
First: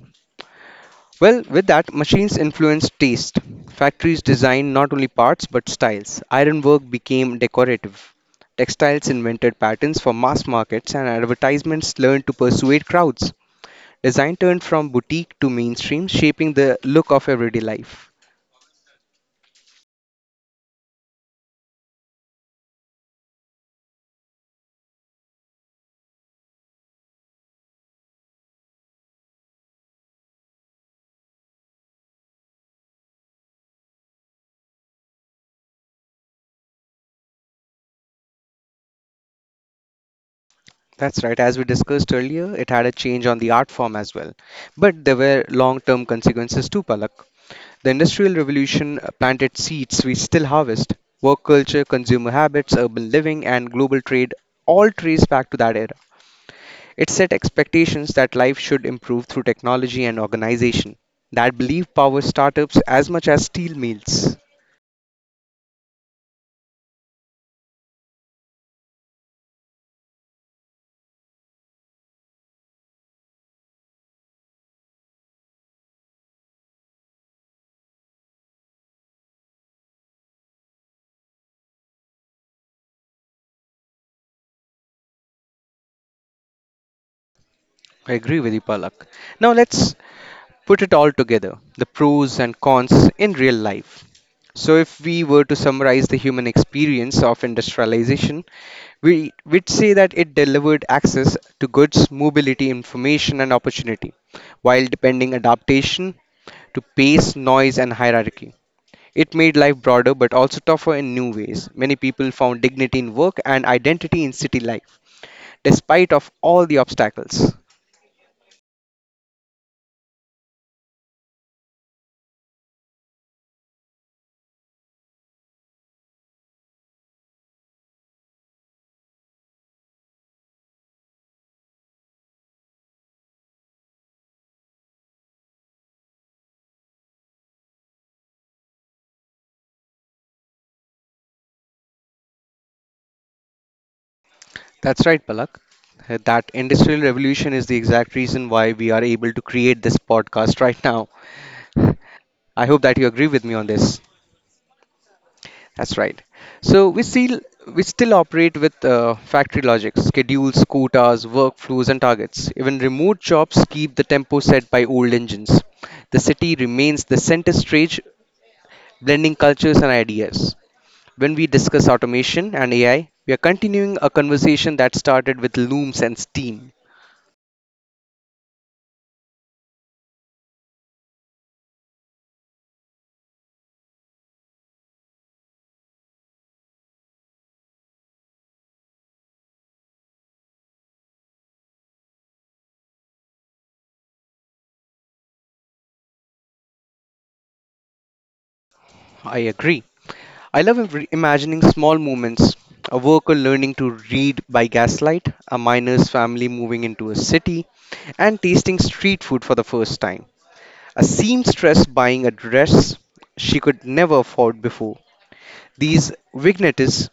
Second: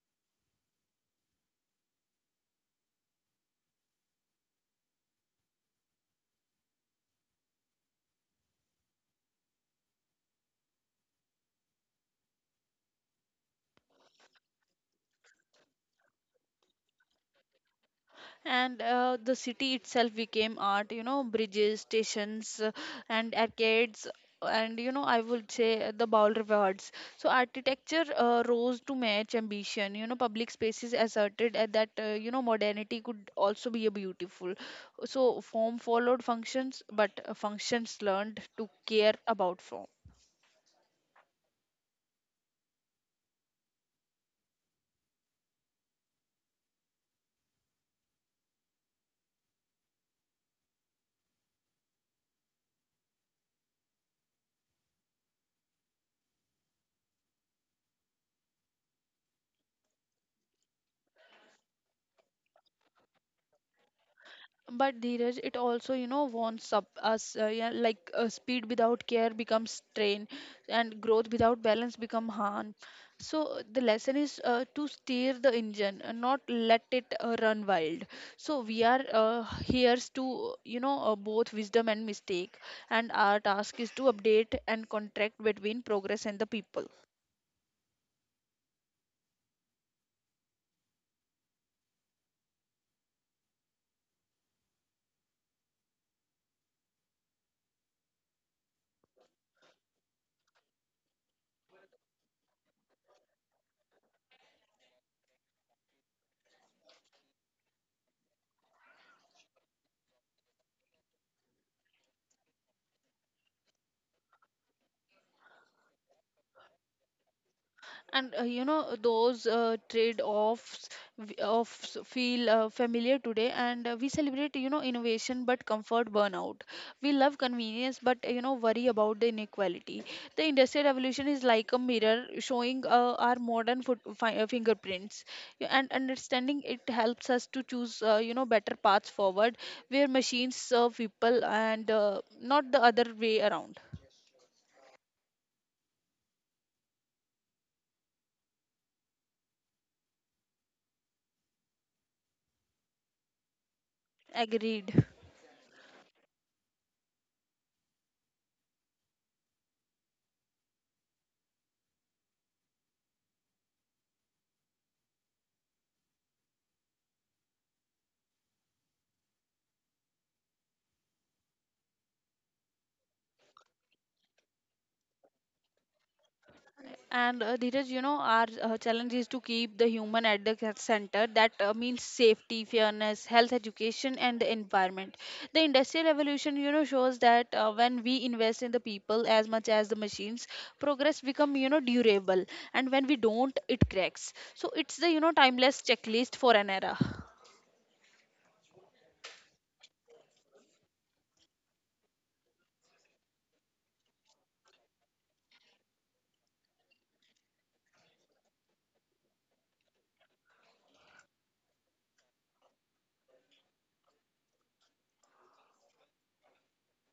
Well, with that, machines influenced taste. Factories designed not only parts but styles. Ironwork became decorative. Textiles invented patterns for mass markets, and advertisements learned to persuade crowds. Design turned from boutique to mainstream, shaping the look of everyday life. And the city itself became art, you know, bridges, stations, and arcades, and you know I would say the bowl rewards. So architecture rose to match ambition, you know public spaces asserted that you know modernity could also be a beautiful. So form followed functions, but functions learned to care about form. That's right. As we discussed earlier, it had a change on the art form as well. But there were long term consequences too, Palak. The Industrial Revolution planted seeds we still harvest. Work culture, consumer habits, urban living, and global trade all trace back to that era. It set expectations that life should improve through technology and organization. That belief powered startups as much as steel mills. But Dheeraj, it also, you know, wants up us. Yeah, like speed without care becomes strain, and growth without balance become harm. So the lesson is to steer the engine, and not let it run wild. So we are here's to, you know, both wisdom and mistake, and our task is to update and contract between progress and the people. I agree with you, Palak. Now let's put it all together, the pros and cons in real life. So, if we were to summarize the human experience of industrialization, we would say that it delivered access to goods, mobility, information, and opportunity, while depending adaptation to pace, noise, and hierarchy. It made life broader but also tougher in new ways. Many people found dignity in work and identity in city life, despite of all the obstacles. And you know, those trade-offs feel familiar today, and we celebrate, you know, innovation but comfort burnout. We love convenience but, you know, worry about the inequality. The Industrial Revolution is like a mirror showing our modern foot fi fingerprints. Yeah, and understanding it helps us to choose, you know, better paths forward where machines serve people and not the other way around. That's right, Palak. That industrial revolution is the exact reason why we are able to create this podcast right now. I hope that you agree with me on this. Agreed. That's right. So we still operate with factory logic, schedules, quotas, workflows, and targets. Even remote jobs keep the tempo set by old engines. The city remains the center stage, blending cultures and ideas. When we discuss automation and AI, we are continuing a conversation that started with looms and steam. And Dheeraj, you know, our challenge is to keep the human at the center. That means safety, fairness, health, education, and the environment. The industrial revolution, you know, shows that when we invest in the people as much as the machines, progress become, you know, durable. And when we don't, it cracks. So it's the, you know, timeless checklist for an era. I agree. I love imagining small moments: a worker learning to read by gaslight, a miner's family moving into a city, and tasting street food for the first time, a seamstress buying a dress she could never afford before. These vignettes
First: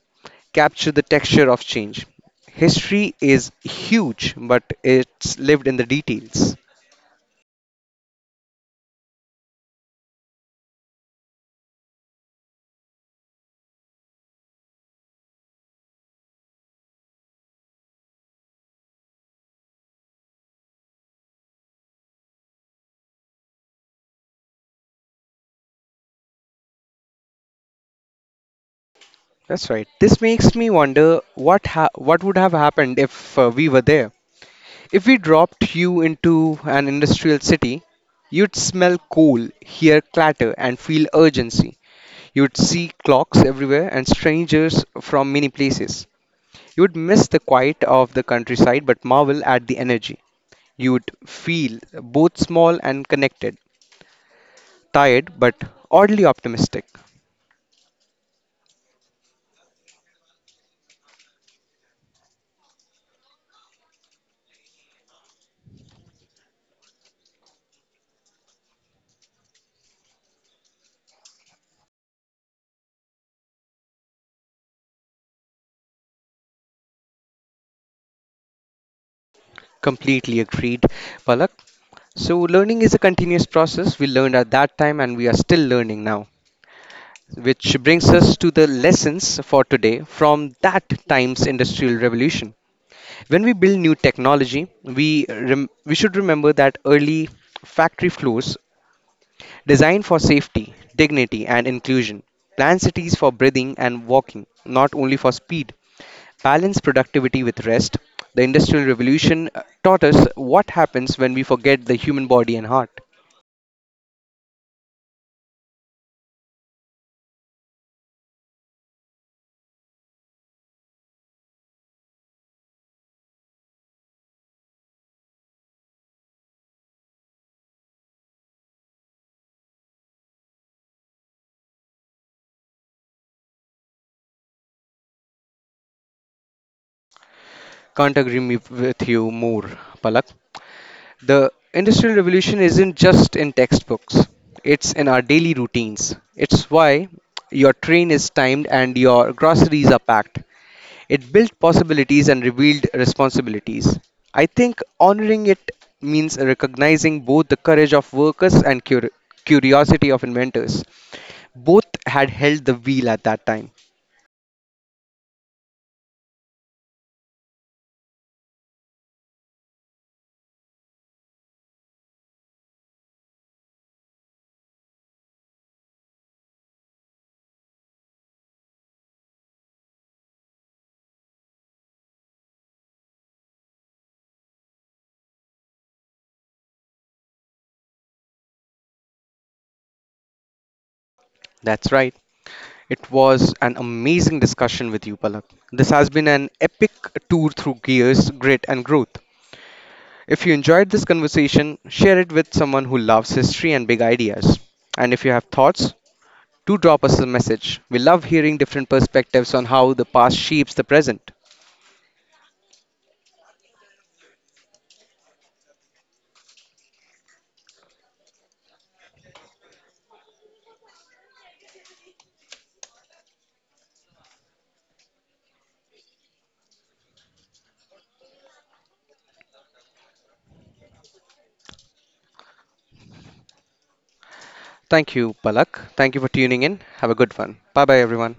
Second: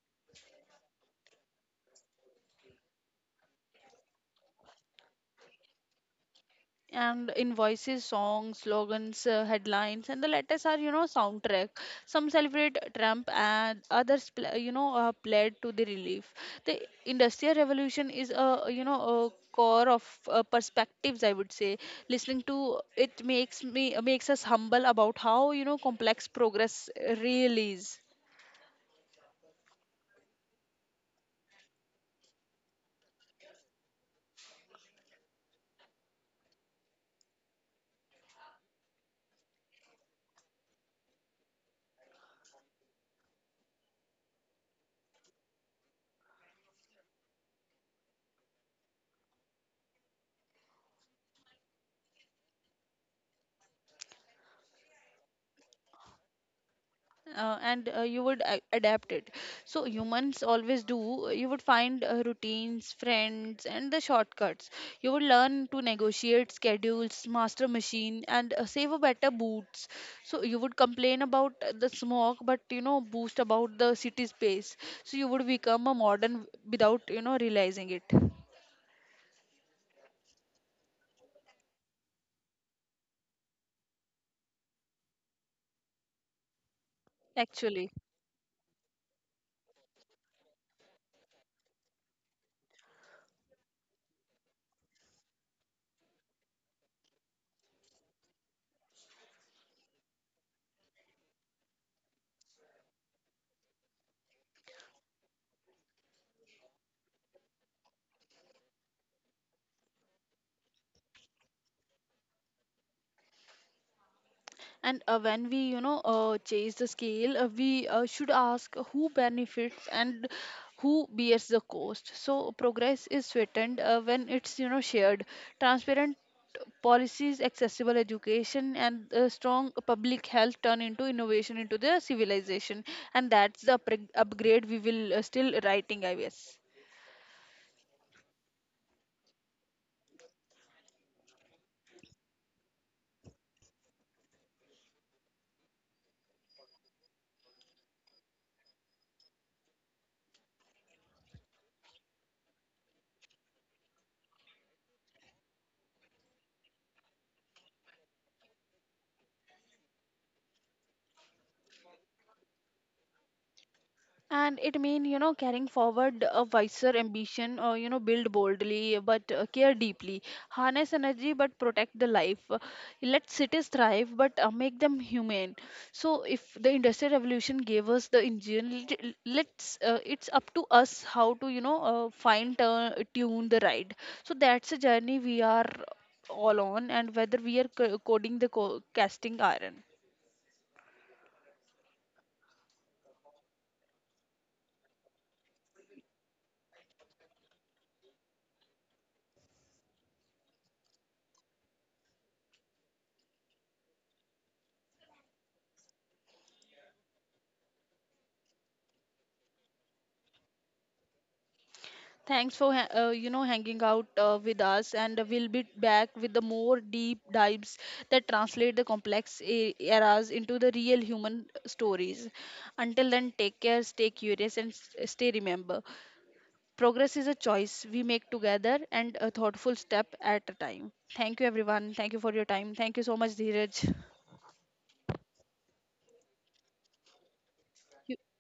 capture the texture of change. History is huge, but it's lived in the details. And invoices, songs, slogans, headlines, and the letters are, you know, soundtrack. Some celebrate Trump and others, you know, pled to the relief. The Industrial Revolution is a, you know, a core of perspectives, I would say. Listening to it makes me makes us humble about how you know complex progress really is. That's right. This makes me wonder what would have happened if we were there. If we dropped you into an industrial city, you'd smell coal, hear clatter, and feel urgency. You'd see clocks everywhere and strangers from many places. You'd miss the quiet of the countryside but marvel at the energy. You'd feel both small and connected, tired but oddly optimistic. And You would adapt it, so humans always do. You would find routines, friends, and the shortcuts. You would learn to negotiate schedules, master machine, and save a better boots. So you would complain about the smoke but you know boost about the city space. So you would become a modern without you know realizing it Completely agreed, Palak. So, learning is a continuous process. We learned at that time and we are still learning now, which actually. brings us to the lessons for today from that time's industrial revolution. When we build new technology, we we should remember that early factory floors designed for safety, dignity, and inclusion, plan cities for breathing and walking, not only for speed, balance productivity with rest. The industrial revolution taught us what happens when we forget the human body and heart. And when we, you know, chase the scale, we should ask who benefits and who bears the cost. So progress is sweetened when it's, you know, shared. Transparent policies, accessible education, and strong public health turn into innovation into the civilization. And that's the upgrade we will still writing, I guess. Can't agree with you more, Palak. The Industrial Revolution isn't just in textbooks, it's in our daily routines. It's why your train is timed and your groceries are packed. It built possibilities and revealed responsibilities. I think honoring it means recognizing both the courage of workers and curiosity of inventors. Both had held the wheel at that time. And it mean you know carrying forward a wiser ambition, or you know build boldly but care deeply, harness energy but protect the life. Let cities thrive but make them humane. So if the industrial revolution gave us the engine, let's it's up to us how to you know find tune the ride. So that's a journey we are all on, and whether we are coding the casting iron. That's right. It was an amazing discussion with you, Palak. This has been an epic tour through gears, grit, and growth. If you enjoyed this conversation, share it with someone who loves history and big ideas. And if you have thoughts, do drop us a message. We love hearing different perspectives on how the past shapes the present. Thanks for you know hanging out with us, and we'll be back with the more deep dives that translate the complex eras into the real human stories. Until then, take care, stay curious, and stay remember. Progress is a choice we make together, and a thoughtful step at a time. Thank you, everyone. Thank you for your time. Thank you so much, Dheeraj. Thank you, Palak. Thank you for tuning in. Have a good one. Bye bye, everyone.